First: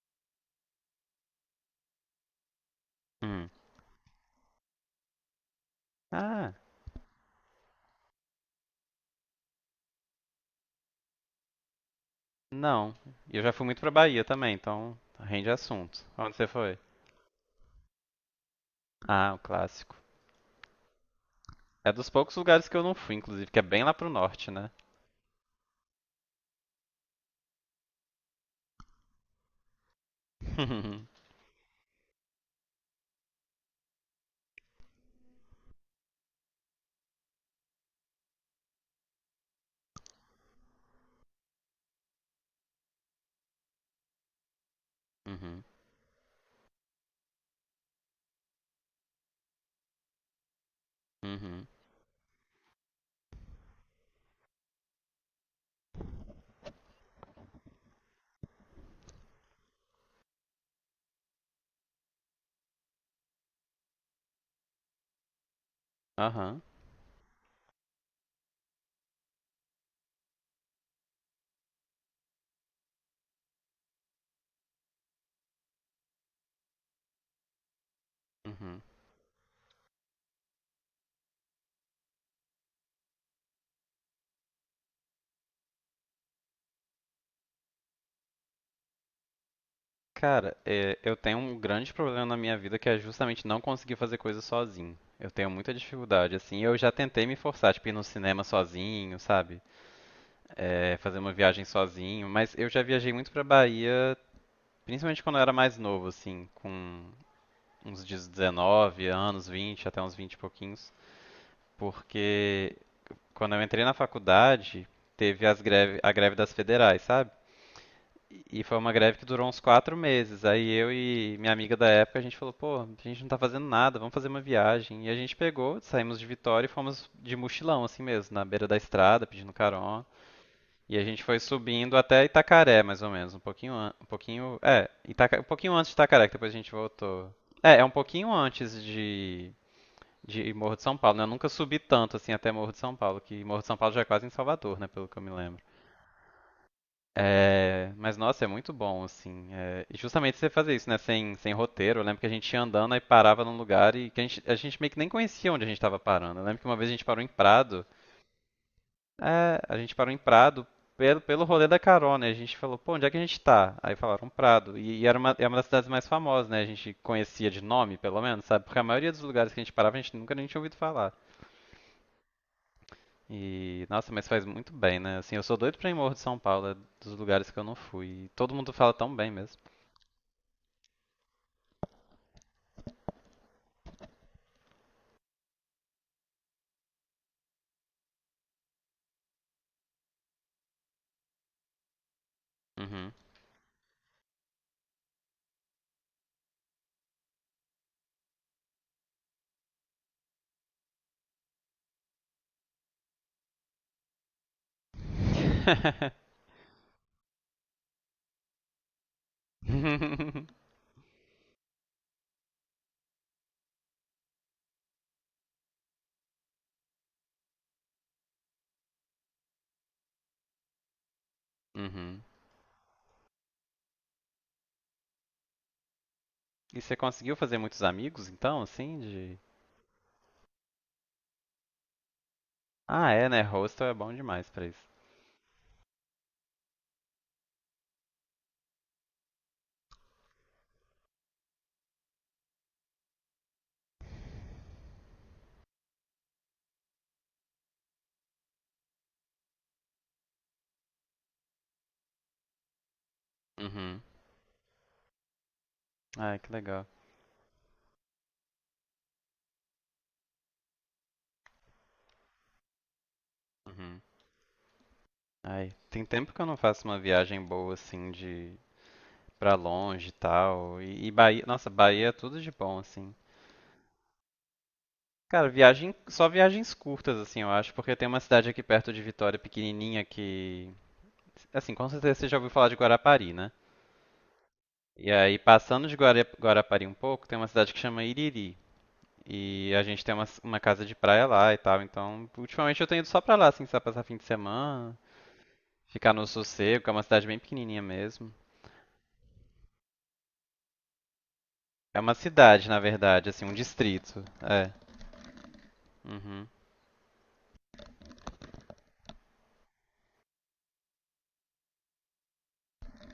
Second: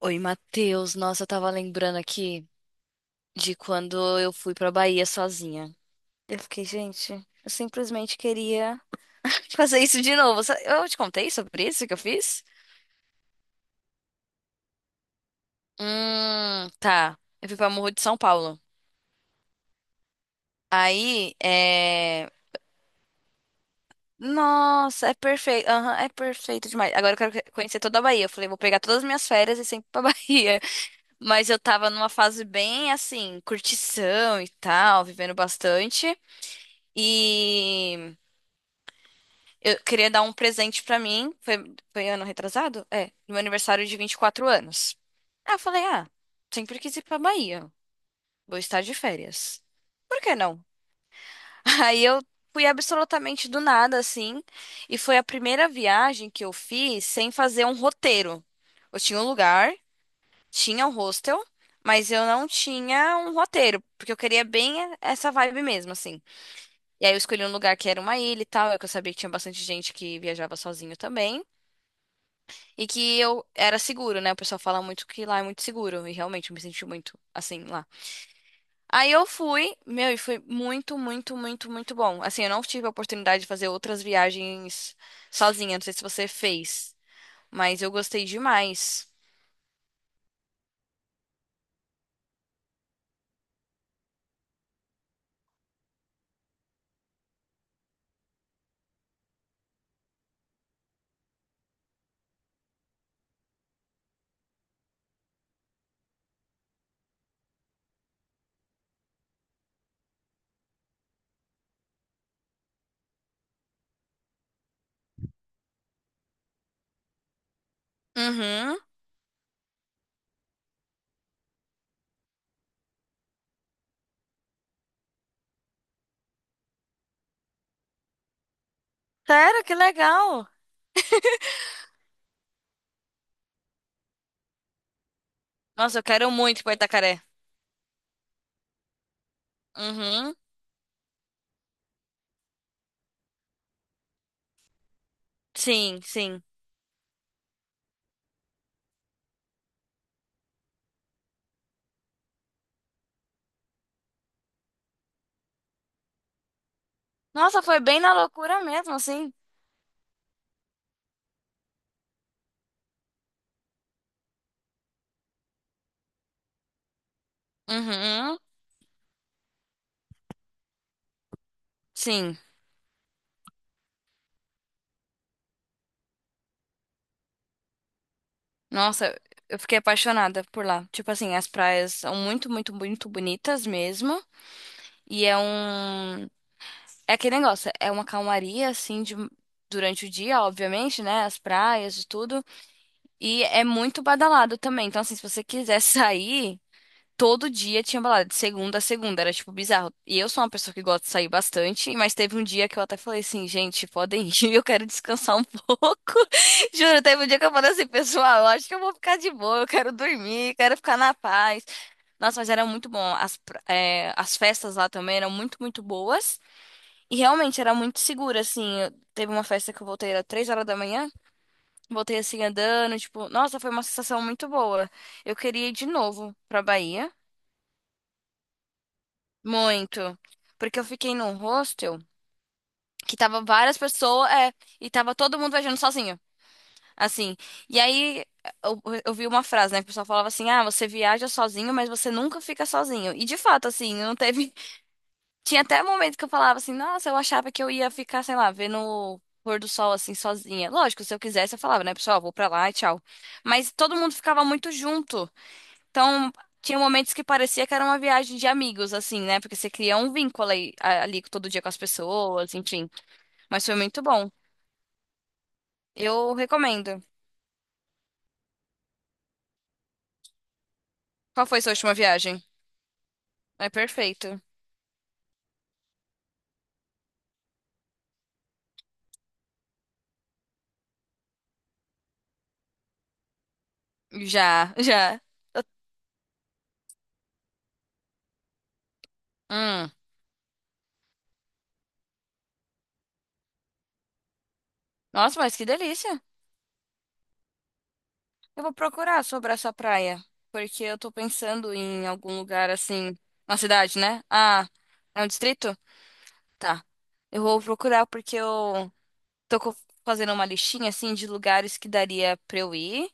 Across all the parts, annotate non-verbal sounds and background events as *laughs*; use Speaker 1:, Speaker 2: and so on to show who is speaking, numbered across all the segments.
Speaker 1: Oi, Matheus. Nossa, eu tava lembrando aqui
Speaker 2: Hum.
Speaker 1: de quando eu fui pra Bahia sozinha. Eu
Speaker 2: Ah,
Speaker 1: fiquei, gente, eu simplesmente queria fazer isso de novo. Eu te contei sobre isso que eu fiz?
Speaker 2: não. Eu já fui muito pra Bahia também, então rende assunto. Onde você foi?
Speaker 1: Tá. Eu fui pra Morro de São Paulo.
Speaker 2: Ah, o clássico.
Speaker 1: Aí,
Speaker 2: É dos
Speaker 1: é.
Speaker 2: poucos lugares que eu não fui, inclusive, que é bem lá pro norte, né?
Speaker 1: Nossa, é perfeito. Aham, é perfeito demais. Agora eu quero conhecer toda a Bahia. Eu falei, vou pegar todas as minhas férias e sempre pra *laughs* Bahia.
Speaker 2: *laughs*
Speaker 1: Mas eu tava numa fase bem assim, curtição e tal, vivendo bastante. E. Eu queria dar um presente pra mim. Foi ano retrasado? É, no meu aniversário de 24 anos. Aí eu
Speaker 2: Uhum,
Speaker 1: falei, ah, sempre quis ir pra Bahia. Vou estar de férias. Por que não?
Speaker 2: uhum,
Speaker 1: *laughs* Aí eu fui absolutamente do nada, assim. E foi a primeira viagem que eu fiz sem fazer um roteiro. Eu tinha um lugar, tinha um hostel, mas eu não tinha um roteiro, porque eu queria bem essa vibe mesmo, assim.
Speaker 2: aham,
Speaker 1: E aí eu escolhi um lugar que era uma ilha e tal, é que eu sabia que tinha bastante gente que viajava sozinho também. E que eu era seguro, né? O pessoal fala muito que lá é muito seguro. E realmente eu me senti muito assim lá.
Speaker 2: uhum.
Speaker 1: Aí eu fui, meu, e foi muito, muito, muito, muito bom. Assim, eu não tive a oportunidade de fazer outras viagens sozinha. Não sei se você fez, mas eu gostei demais.
Speaker 2: Cara, é, eu tenho um grande problema na minha vida que é justamente não conseguir fazer coisas sozinho. Eu tenho muita dificuldade, assim. Eu já tentei me forçar, tipo, ir no cinema sozinho, sabe? É, fazer uma viagem sozinho, mas eu já viajei muito pra Bahia, principalmente quando eu era mais novo, assim, com uns 19 anos, 20 até uns 20 e pouquinhos, porque quando eu entrei na faculdade, teve as greve, a greve das federais, sabe? E foi
Speaker 1: Uhum.
Speaker 2: uma greve que durou uns 4 meses. Aí eu e minha amiga da época, a gente falou, pô, a gente não tá fazendo nada, vamos fazer uma viagem. E a gente pegou, saímos de Vitória e fomos de mochilão, assim mesmo, na beira da estrada, pedindo
Speaker 1: Sério, que
Speaker 2: carona.
Speaker 1: legal.
Speaker 2: E a gente foi subindo até Itacaré, mais ou menos, um pouquinho, um pouquinho, um pouquinho antes de
Speaker 1: Nossa, eu
Speaker 2: Itacaré,
Speaker 1: quero
Speaker 2: que depois a
Speaker 1: muito ir
Speaker 2: gente
Speaker 1: pra Itacaré.
Speaker 2: voltou. É, é um pouquinho antes de
Speaker 1: Uhum.
Speaker 2: de Morro de São Paulo, né? Eu nunca subi tanto assim até Morro de São Paulo, que Morro de São Paulo já é quase em Salvador, né? Pelo que eu me lembro.
Speaker 1: Sim, sim.
Speaker 2: É, mas nossa, é muito bom, assim. É, e justamente você fazer isso, né? Sem roteiro. Eu lembro que a gente ia andando e parava num lugar e que a gente meio que nem conhecia onde a gente estava parando. Eu lembro que uma vez a gente parou em
Speaker 1: Nossa, foi
Speaker 2: Prado.
Speaker 1: bem na loucura mesmo, assim.
Speaker 2: É, a gente parou em Prado pelo rolê da carona. E a gente falou, pô, onde é que a gente tá? Aí falaram Prado. E era uma, é uma das cidades mais famosas, né? A gente conhecia de nome, pelo
Speaker 1: Uhum.
Speaker 2: menos, sabe? Porque a maioria dos lugares que a gente parava, a gente nunca nem tinha ouvido falar.
Speaker 1: Sim.
Speaker 2: E, nossa, mas faz muito bem, né? Assim, eu sou doido pra ir Morro de São Paulo, é dos lugares que eu não fui. E todo mundo fala tão
Speaker 1: Nossa,
Speaker 2: bem mesmo.
Speaker 1: eu fiquei apaixonada por lá. Tipo assim, as praias são muito, muito, muito bonitas mesmo. E é um. É aquele negócio, é uma calmaria, assim, de durante o dia, obviamente, né? As praias e tudo.
Speaker 2: Uhum.
Speaker 1: E é muito badalado também. Então, assim, se você quiser *laughs* sair. Todo dia tinha balada, de segunda a segunda, era tipo bizarro. E eu sou uma pessoa que gosta de sair bastante, mas teve um dia que eu até falei assim, gente, podem ir, *laughs* eu quero descansar um
Speaker 2: *laughs*
Speaker 1: pouco. *laughs* Juro, teve um dia que eu falei assim, pessoal, eu acho que eu vou ficar de boa, eu quero dormir, quero ficar na paz. Nossa, mas era muito bom. As festas lá também eram muito, muito boas. E realmente era muito segura, assim. Teve uma festa que eu voltei, era 3 horas da manhã, voltei
Speaker 2: Uhum.
Speaker 1: assim andando, tipo, nossa, foi uma sensação muito boa. Eu queria ir de novo pra
Speaker 2: E você
Speaker 1: Bahia.
Speaker 2: conseguiu fazer muitos amigos, então, assim, de...
Speaker 1: Muito. Porque eu fiquei num hostel
Speaker 2: Ah,
Speaker 1: que
Speaker 2: é, né?
Speaker 1: tava várias
Speaker 2: Hostel é bom
Speaker 1: pessoas,
Speaker 2: demais
Speaker 1: é,
Speaker 2: pra isso.
Speaker 1: e tava todo mundo viajando sozinho. Assim. E aí eu vi uma frase, né? Que o pessoal falava assim: ah, você viaja sozinho, mas você nunca fica sozinho. E de fato, assim, não teve. *laughs* Tinha até momento que eu falava assim, nossa, eu achava que eu ia ficar, sei lá, vendo o pôr do sol assim, sozinha. Lógico, se eu quisesse, eu falava, né, pessoal, vou pra lá e tchau. Mas todo
Speaker 2: Uhum.
Speaker 1: mundo ficava muito junto. Então,
Speaker 2: Ai, que
Speaker 1: tinha
Speaker 2: legal.
Speaker 1: momentos que parecia que era uma viagem de amigos, assim, né? Porque você cria um vínculo ali todo dia com as pessoas, enfim. Mas foi
Speaker 2: Uhum.
Speaker 1: muito bom.
Speaker 2: Ai, tem tempo
Speaker 1: Eu
Speaker 2: que eu não faço uma
Speaker 1: recomendo.
Speaker 2: viagem boa, assim, de... pra longe e tal. E Bahia...
Speaker 1: Qual foi
Speaker 2: Nossa,
Speaker 1: sua última
Speaker 2: Bahia é tudo
Speaker 1: viagem?
Speaker 2: de bom, assim.
Speaker 1: É perfeito.
Speaker 2: Cara, viagem, só viagens curtas, assim, eu acho, porque tem uma cidade aqui perto de Vitória, pequenininha, que, assim, com certeza você já ouviu falar de Guarapari, né?
Speaker 1: Já, *laughs*
Speaker 2: E
Speaker 1: já.
Speaker 2: aí,
Speaker 1: Eu-
Speaker 2: passando de Guarapari um pouco, tem uma cidade que chama Iriri. E a
Speaker 1: Hum.
Speaker 2: gente tem uma casa de praia lá e tal, então, ultimamente eu tenho ido só pra lá, assim, só passar fim de semana,
Speaker 1: Nossa, mas que
Speaker 2: ficar
Speaker 1: delícia.
Speaker 2: no sossego, que é uma cidade bem pequenininha mesmo.
Speaker 1: Eu vou procurar sobre essa praia, porque eu tô pensando
Speaker 2: É
Speaker 1: em
Speaker 2: uma
Speaker 1: algum
Speaker 2: cidade,
Speaker 1: lugar
Speaker 2: na
Speaker 1: assim,
Speaker 2: verdade, assim, um
Speaker 1: na cidade, né?
Speaker 2: distrito,
Speaker 1: Ah,
Speaker 2: é.
Speaker 1: é um distrito?
Speaker 2: Uhum,
Speaker 1: Tá. Eu vou procurar porque eu tô co- fazendo uma listinha assim de lugares que daria pra eu ir.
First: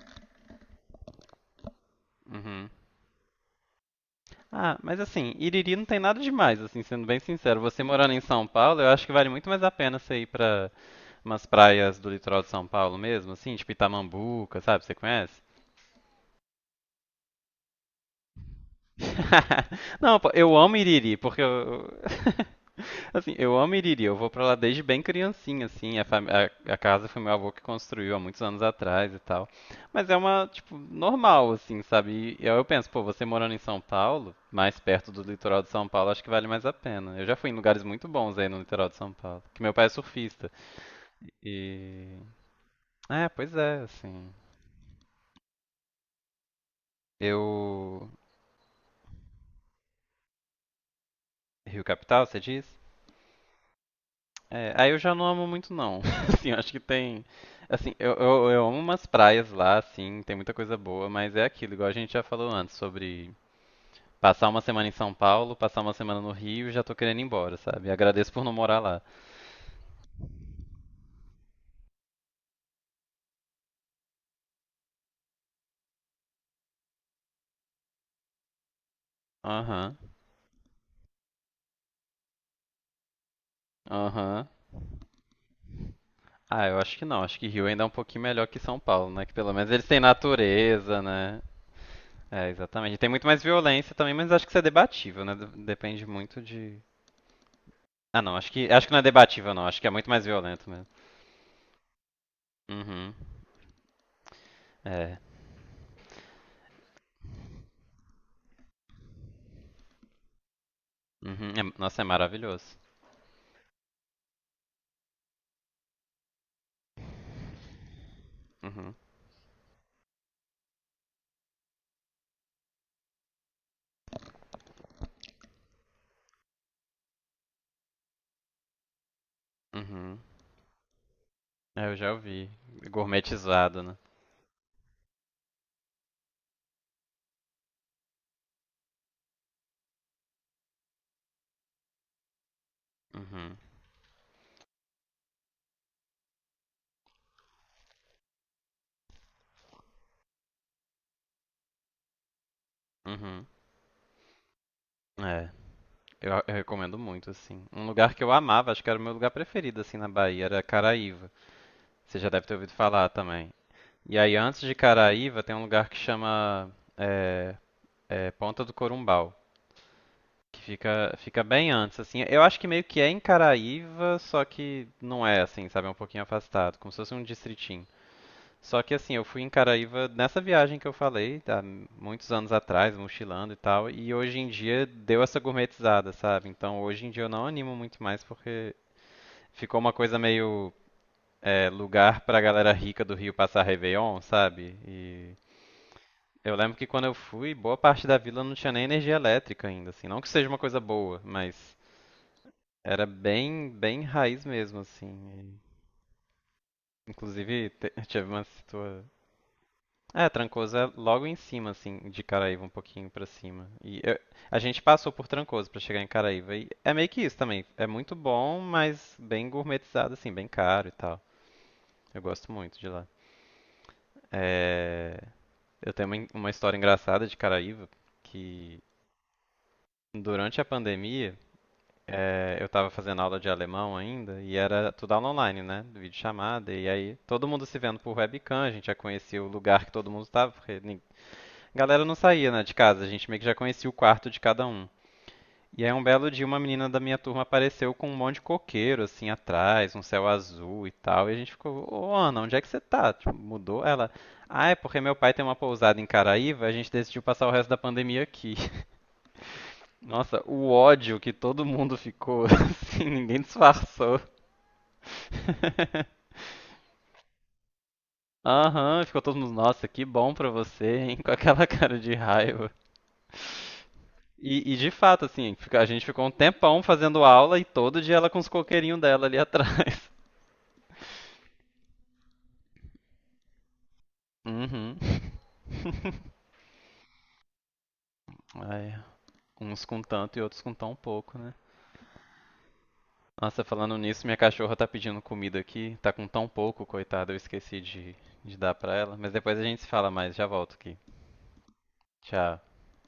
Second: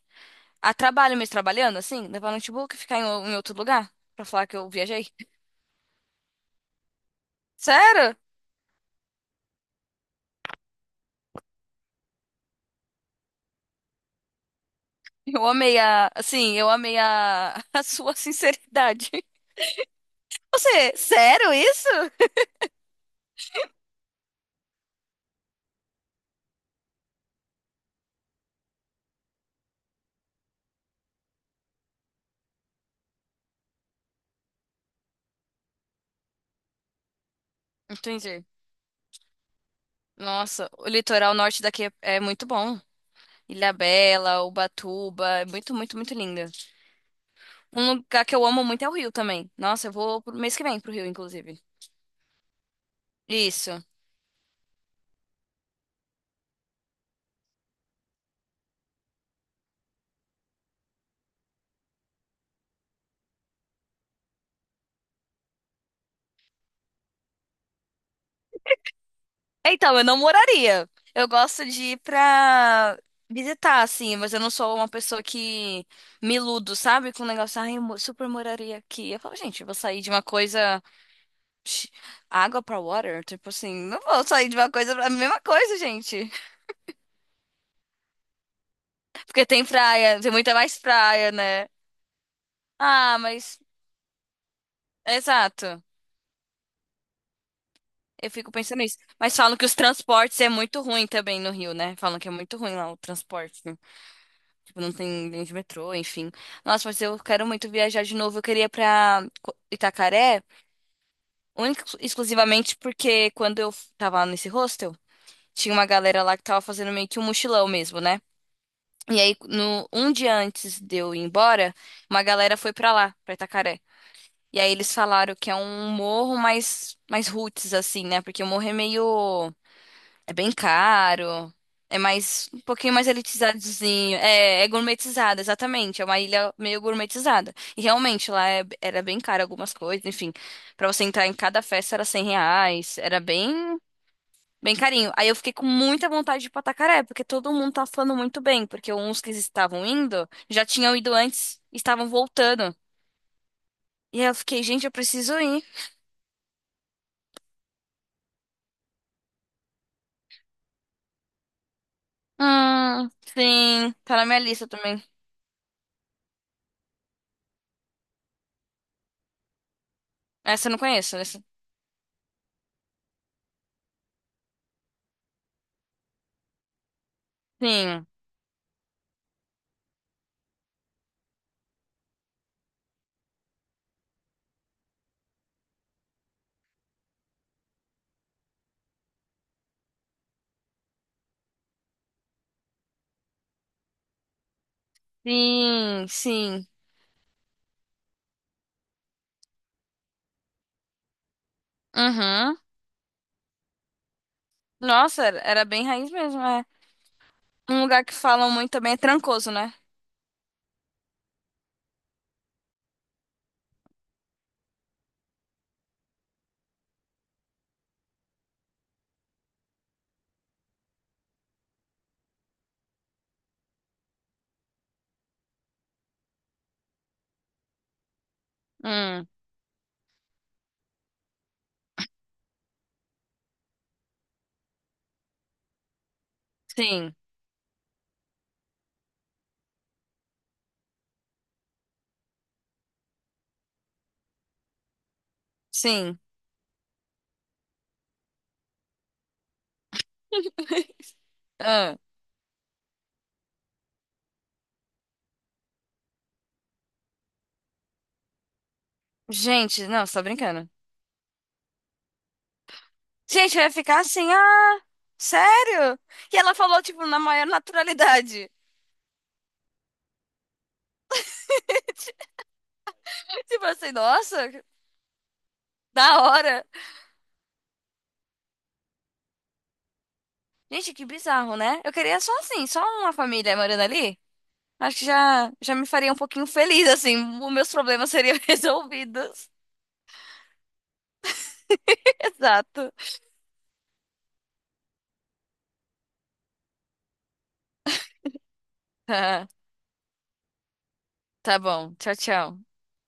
Speaker 1: A trabalho mesmo, trabalhando, assim, levar
Speaker 2: uhum.
Speaker 1: notebook e ficar em, em outro lugar pra falar que eu
Speaker 2: Ah, mas
Speaker 1: viajei?
Speaker 2: assim, Iriri não tem nada demais, assim, sendo bem sincero. Você morando
Speaker 1: Sério?
Speaker 2: em São Paulo, eu acho que vale muito mais a pena você ir pra umas praias do litoral de São Paulo mesmo, assim, tipo Itamambuca, sabe? Você conhece?
Speaker 1: Eu amei a, assim, eu amei a, *laughs* a sua sinceridade. *laughs*
Speaker 2: *laughs* Não, pô, eu amo
Speaker 1: Você,
Speaker 2: Iriri, porque
Speaker 1: sério
Speaker 2: eu...
Speaker 1: isso?
Speaker 2: *laughs* Assim, eu amo Iriri, eu vou pra lá desde bem criancinha, assim. A casa foi meu avô que construiu há muitos anos atrás e tal. Mas é uma, tipo, normal, assim, sabe? E aí eu penso, pô, você morando em São Paulo, mais perto do litoral de São Paulo, acho que vale mais a pena. Eu já fui em lugares muito bons
Speaker 1: Entendi.
Speaker 2: aí no litoral de São Paulo, que meu pai é surfista.
Speaker 1: Nossa, o litoral norte daqui é,
Speaker 2: E.
Speaker 1: é muito bom.
Speaker 2: É, pois é, assim.
Speaker 1: Ilhabela, Ubatuba, é muito, muito, muito linda. Um
Speaker 2: Eu.
Speaker 1: lugar que eu amo muito é o Rio também. Nossa, eu vou pro mês que vem pro Rio, inclusive.
Speaker 2: Rio Capital, você diz?
Speaker 1: Isso.
Speaker 2: É, aí eu já não amo muito não. *laughs* Assim, eu acho que tem, assim, eu amo umas praias lá, assim, tem muita coisa boa, mas é aquilo, igual a gente já falou antes, sobre passar uma semana em São Paulo, passar uma semana no Rio, e já tô querendo ir embora, sabe? Agradeço por não morar lá.
Speaker 1: Então, eu não moraria. Eu gosto de ir pra visitar, assim, mas eu não sou uma pessoa que me iludo, sabe? Com o negócio, ai, eu super moraria aqui. Eu falo, gente, eu vou
Speaker 2: Aham,
Speaker 1: sair de uma coisa. Sh- Água pra water? Tipo assim, não vou
Speaker 2: aham.
Speaker 1: sair de uma coisa pra a mesma coisa, gente.
Speaker 2: Ah, eu acho que não, acho que Rio ainda é um pouquinho melhor que São Paulo, né? Que
Speaker 1: Porque
Speaker 2: pelo
Speaker 1: tem
Speaker 2: menos eles têm
Speaker 1: praia, tem muita mais
Speaker 2: natureza,
Speaker 1: praia,
Speaker 2: né?
Speaker 1: né?
Speaker 2: É, exatamente. Tem
Speaker 1: Ah,
Speaker 2: muito mais
Speaker 1: mas.
Speaker 2: violência também, mas acho que isso é debatível, né?
Speaker 1: Exato.
Speaker 2: Depende muito de... Ah,
Speaker 1: Eu
Speaker 2: não,
Speaker 1: fico pensando
Speaker 2: acho que
Speaker 1: nisso.
Speaker 2: não é
Speaker 1: Mas
Speaker 2: debatível,
Speaker 1: falam que
Speaker 2: não.
Speaker 1: os
Speaker 2: Acho que é muito mais
Speaker 1: transportes é
Speaker 2: violento
Speaker 1: muito
Speaker 2: mesmo.
Speaker 1: ruim também no Rio, né? Falam que é muito ruim lá o
Speaker 2: Uhum.
Speaker 1: transporte. Tipo, não
Speaker 2: É.
Speaker 1: tem linha de metrô, enfim. Nossa, mas eu quero muito viajar de novo. Eu queria ir pra Itacaré,
Speaker 2: Uhum. É-
Speaker 1: única,
Speaker 2: Nossa, é
Speaker 1: e exclusivamente
Speaker 2: maravilhoso.
Speaker 1: porque quando eu tava nesse hostel, tinha uma galera lá que tava fazendo meio que um mochilão mesmo, né?
Speaker 2: Uhum.
Speaker 1: E aí, no, um dia antes de eu ir embora, uma galera foi pra lá, pra Itacaré. E aí eles falaram que é um morro mais, mais roots, assim, né? Porque o morro é meio.
Speaker 2: Uhum.
Speaker 1: É bem caro.
Speaker 2: É, eu
Speaker 1: É
Speaker 2: já
Speaker 1: mais
Speaker 2: ouvi.
Speaker 1: um pouquinho mais
Speaker 2: Gourmetizado, né?
Speaker 1: elitizadozinho. É, é gourmetizada, exatamente. É uma ilha meio gourmetizada. E realmente lá era bem caro algumas coisas, enfim. Pra você entrar em cada festa era R$ 100. Era
Speaker 2: Uhum.
Speaker 1: bem, bem carinho. Aí eu fiquei com muita vontade de ir pra Tacaré, porque todo mundo tá falando muito bem, porque uns que estavam indo já tinham ido antes, e estavam voltando.
Speaker 2: Uhum.
Speaker 1: E aí eu fiquei, gente, eu preciso
Speaker 2: É.
Speaker 1: ir.
Speaker 2: Eu recomendo muito, assim. Um lugar que eu amava, acho que era o meu lugar preferido, assim, na Bahia, era Caraíva. Você já deve ter ouvido falar também.
Speaker 1: Sim, tá
Speaker 2: E
Speaker 1: na
Speaker 2: aí,
Speaker 1: minha
Speaker 2: antes
Speaker 1: lista
Speaker 2: de
Speaker 1: também.
Speaker 2: Caraíva, tem um lugar que chama é, é, Ponta do Corumbau, que
Speaker 1: Essa eu não conheço,
Speaker 2: fica
Speaker 1: essa.
Speaker 2: bem antes, assim. Eu acho que meio que é em Caraíva, só que não é, assim, sabe? É um pouquinho afastado, como se fosse um distritinho.
Speaker 1: Sim.
Speaker 2: Só que assim, eu fui em Caraíva nessa viagem que eu falei, há muitos anos atrás, mochilando e tal, e hoje em dia deu essa gourmetizada, sabe? Então hoje em dia eu não animo muito mais porque ficou uma coisa meio é, lugar pra galera rica do Rio passar Réveillon, sabe? E
Speaker 1: Sim,
Speaker 2: eu
Speaker 1: sim.
Speaker 2: lembro que quando eu fui, boa parte da vila não tinha nem energia elétrica ainda, assim. Não que seja uma coisa boa, mas
Speaker 1: Uhum.
Speaker 2: era bem raiz mesmo,
Speaker 1: Nossa, era
Speaker 2: assim.
Speaker 1: era bem raiz mesmo, é.
Speaker 2: E, inclusive,
Speaker 1: Um
Speaker 2: *laughs*
Speaker 1: lugar que
Speaker 2: tive uma
Speaker 1: falam muito também é
Speaker 2: situação.
Speaker 1: Trancoso, né?
Speaker 2: É, Trancoso é logo em cima, assim, de Caraíva, um pouquinho pra cima. A gente passou por Trancoso pra chegar em Caraíva. E é meio que isso também. É muito bom, mas bem gourmetizado, assim, bem caro e tal. Eu gosto muito de lá. É, eu tenho uma, uma história engraçada de Caraíva, que
Speaker 1: Hum,
Speaker 2: durante a pandemia, eu tava fazendo aula de alemão ainda, e era tudo aula online, né? Videochamada, e
Speaker 1: sim,
Speaker 2: aí todo mundo se vendo por webcam, a gente já conhecia o lugar que todo mundo tava, porque galera não saía, né, de casa, a gente meio que já conhecia o quarto de cada um. E aí um
Speaker 1: sim.
Speaker 2: belo dia uma menina da minha turma apareceu com um monte de coqueiro assim atrás, um céu azul e
Speaker 1: *laughs*
Speaker 2: tal, e a gente ficou,
Speaker 1: Ah,
Speaker 2: ô Ana, onde é que você tá? Tipo, mudou ela. Ah, é porque meu pai tem uma pousada em Caraíva, a gente decidiu passar o resto da pandemia aqui. *laughs*
Speaker 1: gente, não, só
Speaker 2: Nossa,
Speaker 1: brincando.
Speaker 2: o ódio que todo mundo ficou, *laughs* assim, ninguém
Speaker 1: Gente, eu ia ficar
Speaker 2: disfarçou.
Speaker 1: assim, ah, sério?
Speaker 2: *laughs*
Speaker 1: E ela falou, tipo, na maior naturalidade.
Speaker 2: Aham, ficou todo mundo, nossa, que bom pra você, hein? Com aquela *laughs* cara de raiva.
Speaker 1: *laughs* Tipo assim, nossa, que
Speaker 2: E de fato, assim, a gente
Speaker 1: da
Speaker 2: ficou um
Speaker 1: hora.
Speaker 2: tempão fazendo aula e todo dia ela com os coqueirinhos dela ali atrás. *laughs*
Speaker 1: Gente, que bizarro, né? Eu queria só assim, só uma família morando ali.
Speaker 2: Uhum.
Speaker 1: Acho que já me faria
Speaker 2: *laughs*
Speaker 1: um pouquinho feliz, assim. Os meus problemas seriam *laughs*
Speaker 2: Ai,
Speaker 1: resolvidos.
Speaker 2: uns com tanto e outros com tão pouco, né?
Speaker 1: Exato.
Speaker 2: Nossa, falando nisso, minha cachorra tá pedindo comida aqui. Tá com tão pouco, coitada, eu esqueci de dar pra ela. Mas depois a
Speaker 1: *laughs*
Speaker 2: gente se fala mais, já volto aqui.
Speaker 1: Tá bom. Tchau,
Speaker 2: Tchau.
Speaker 1: tchau.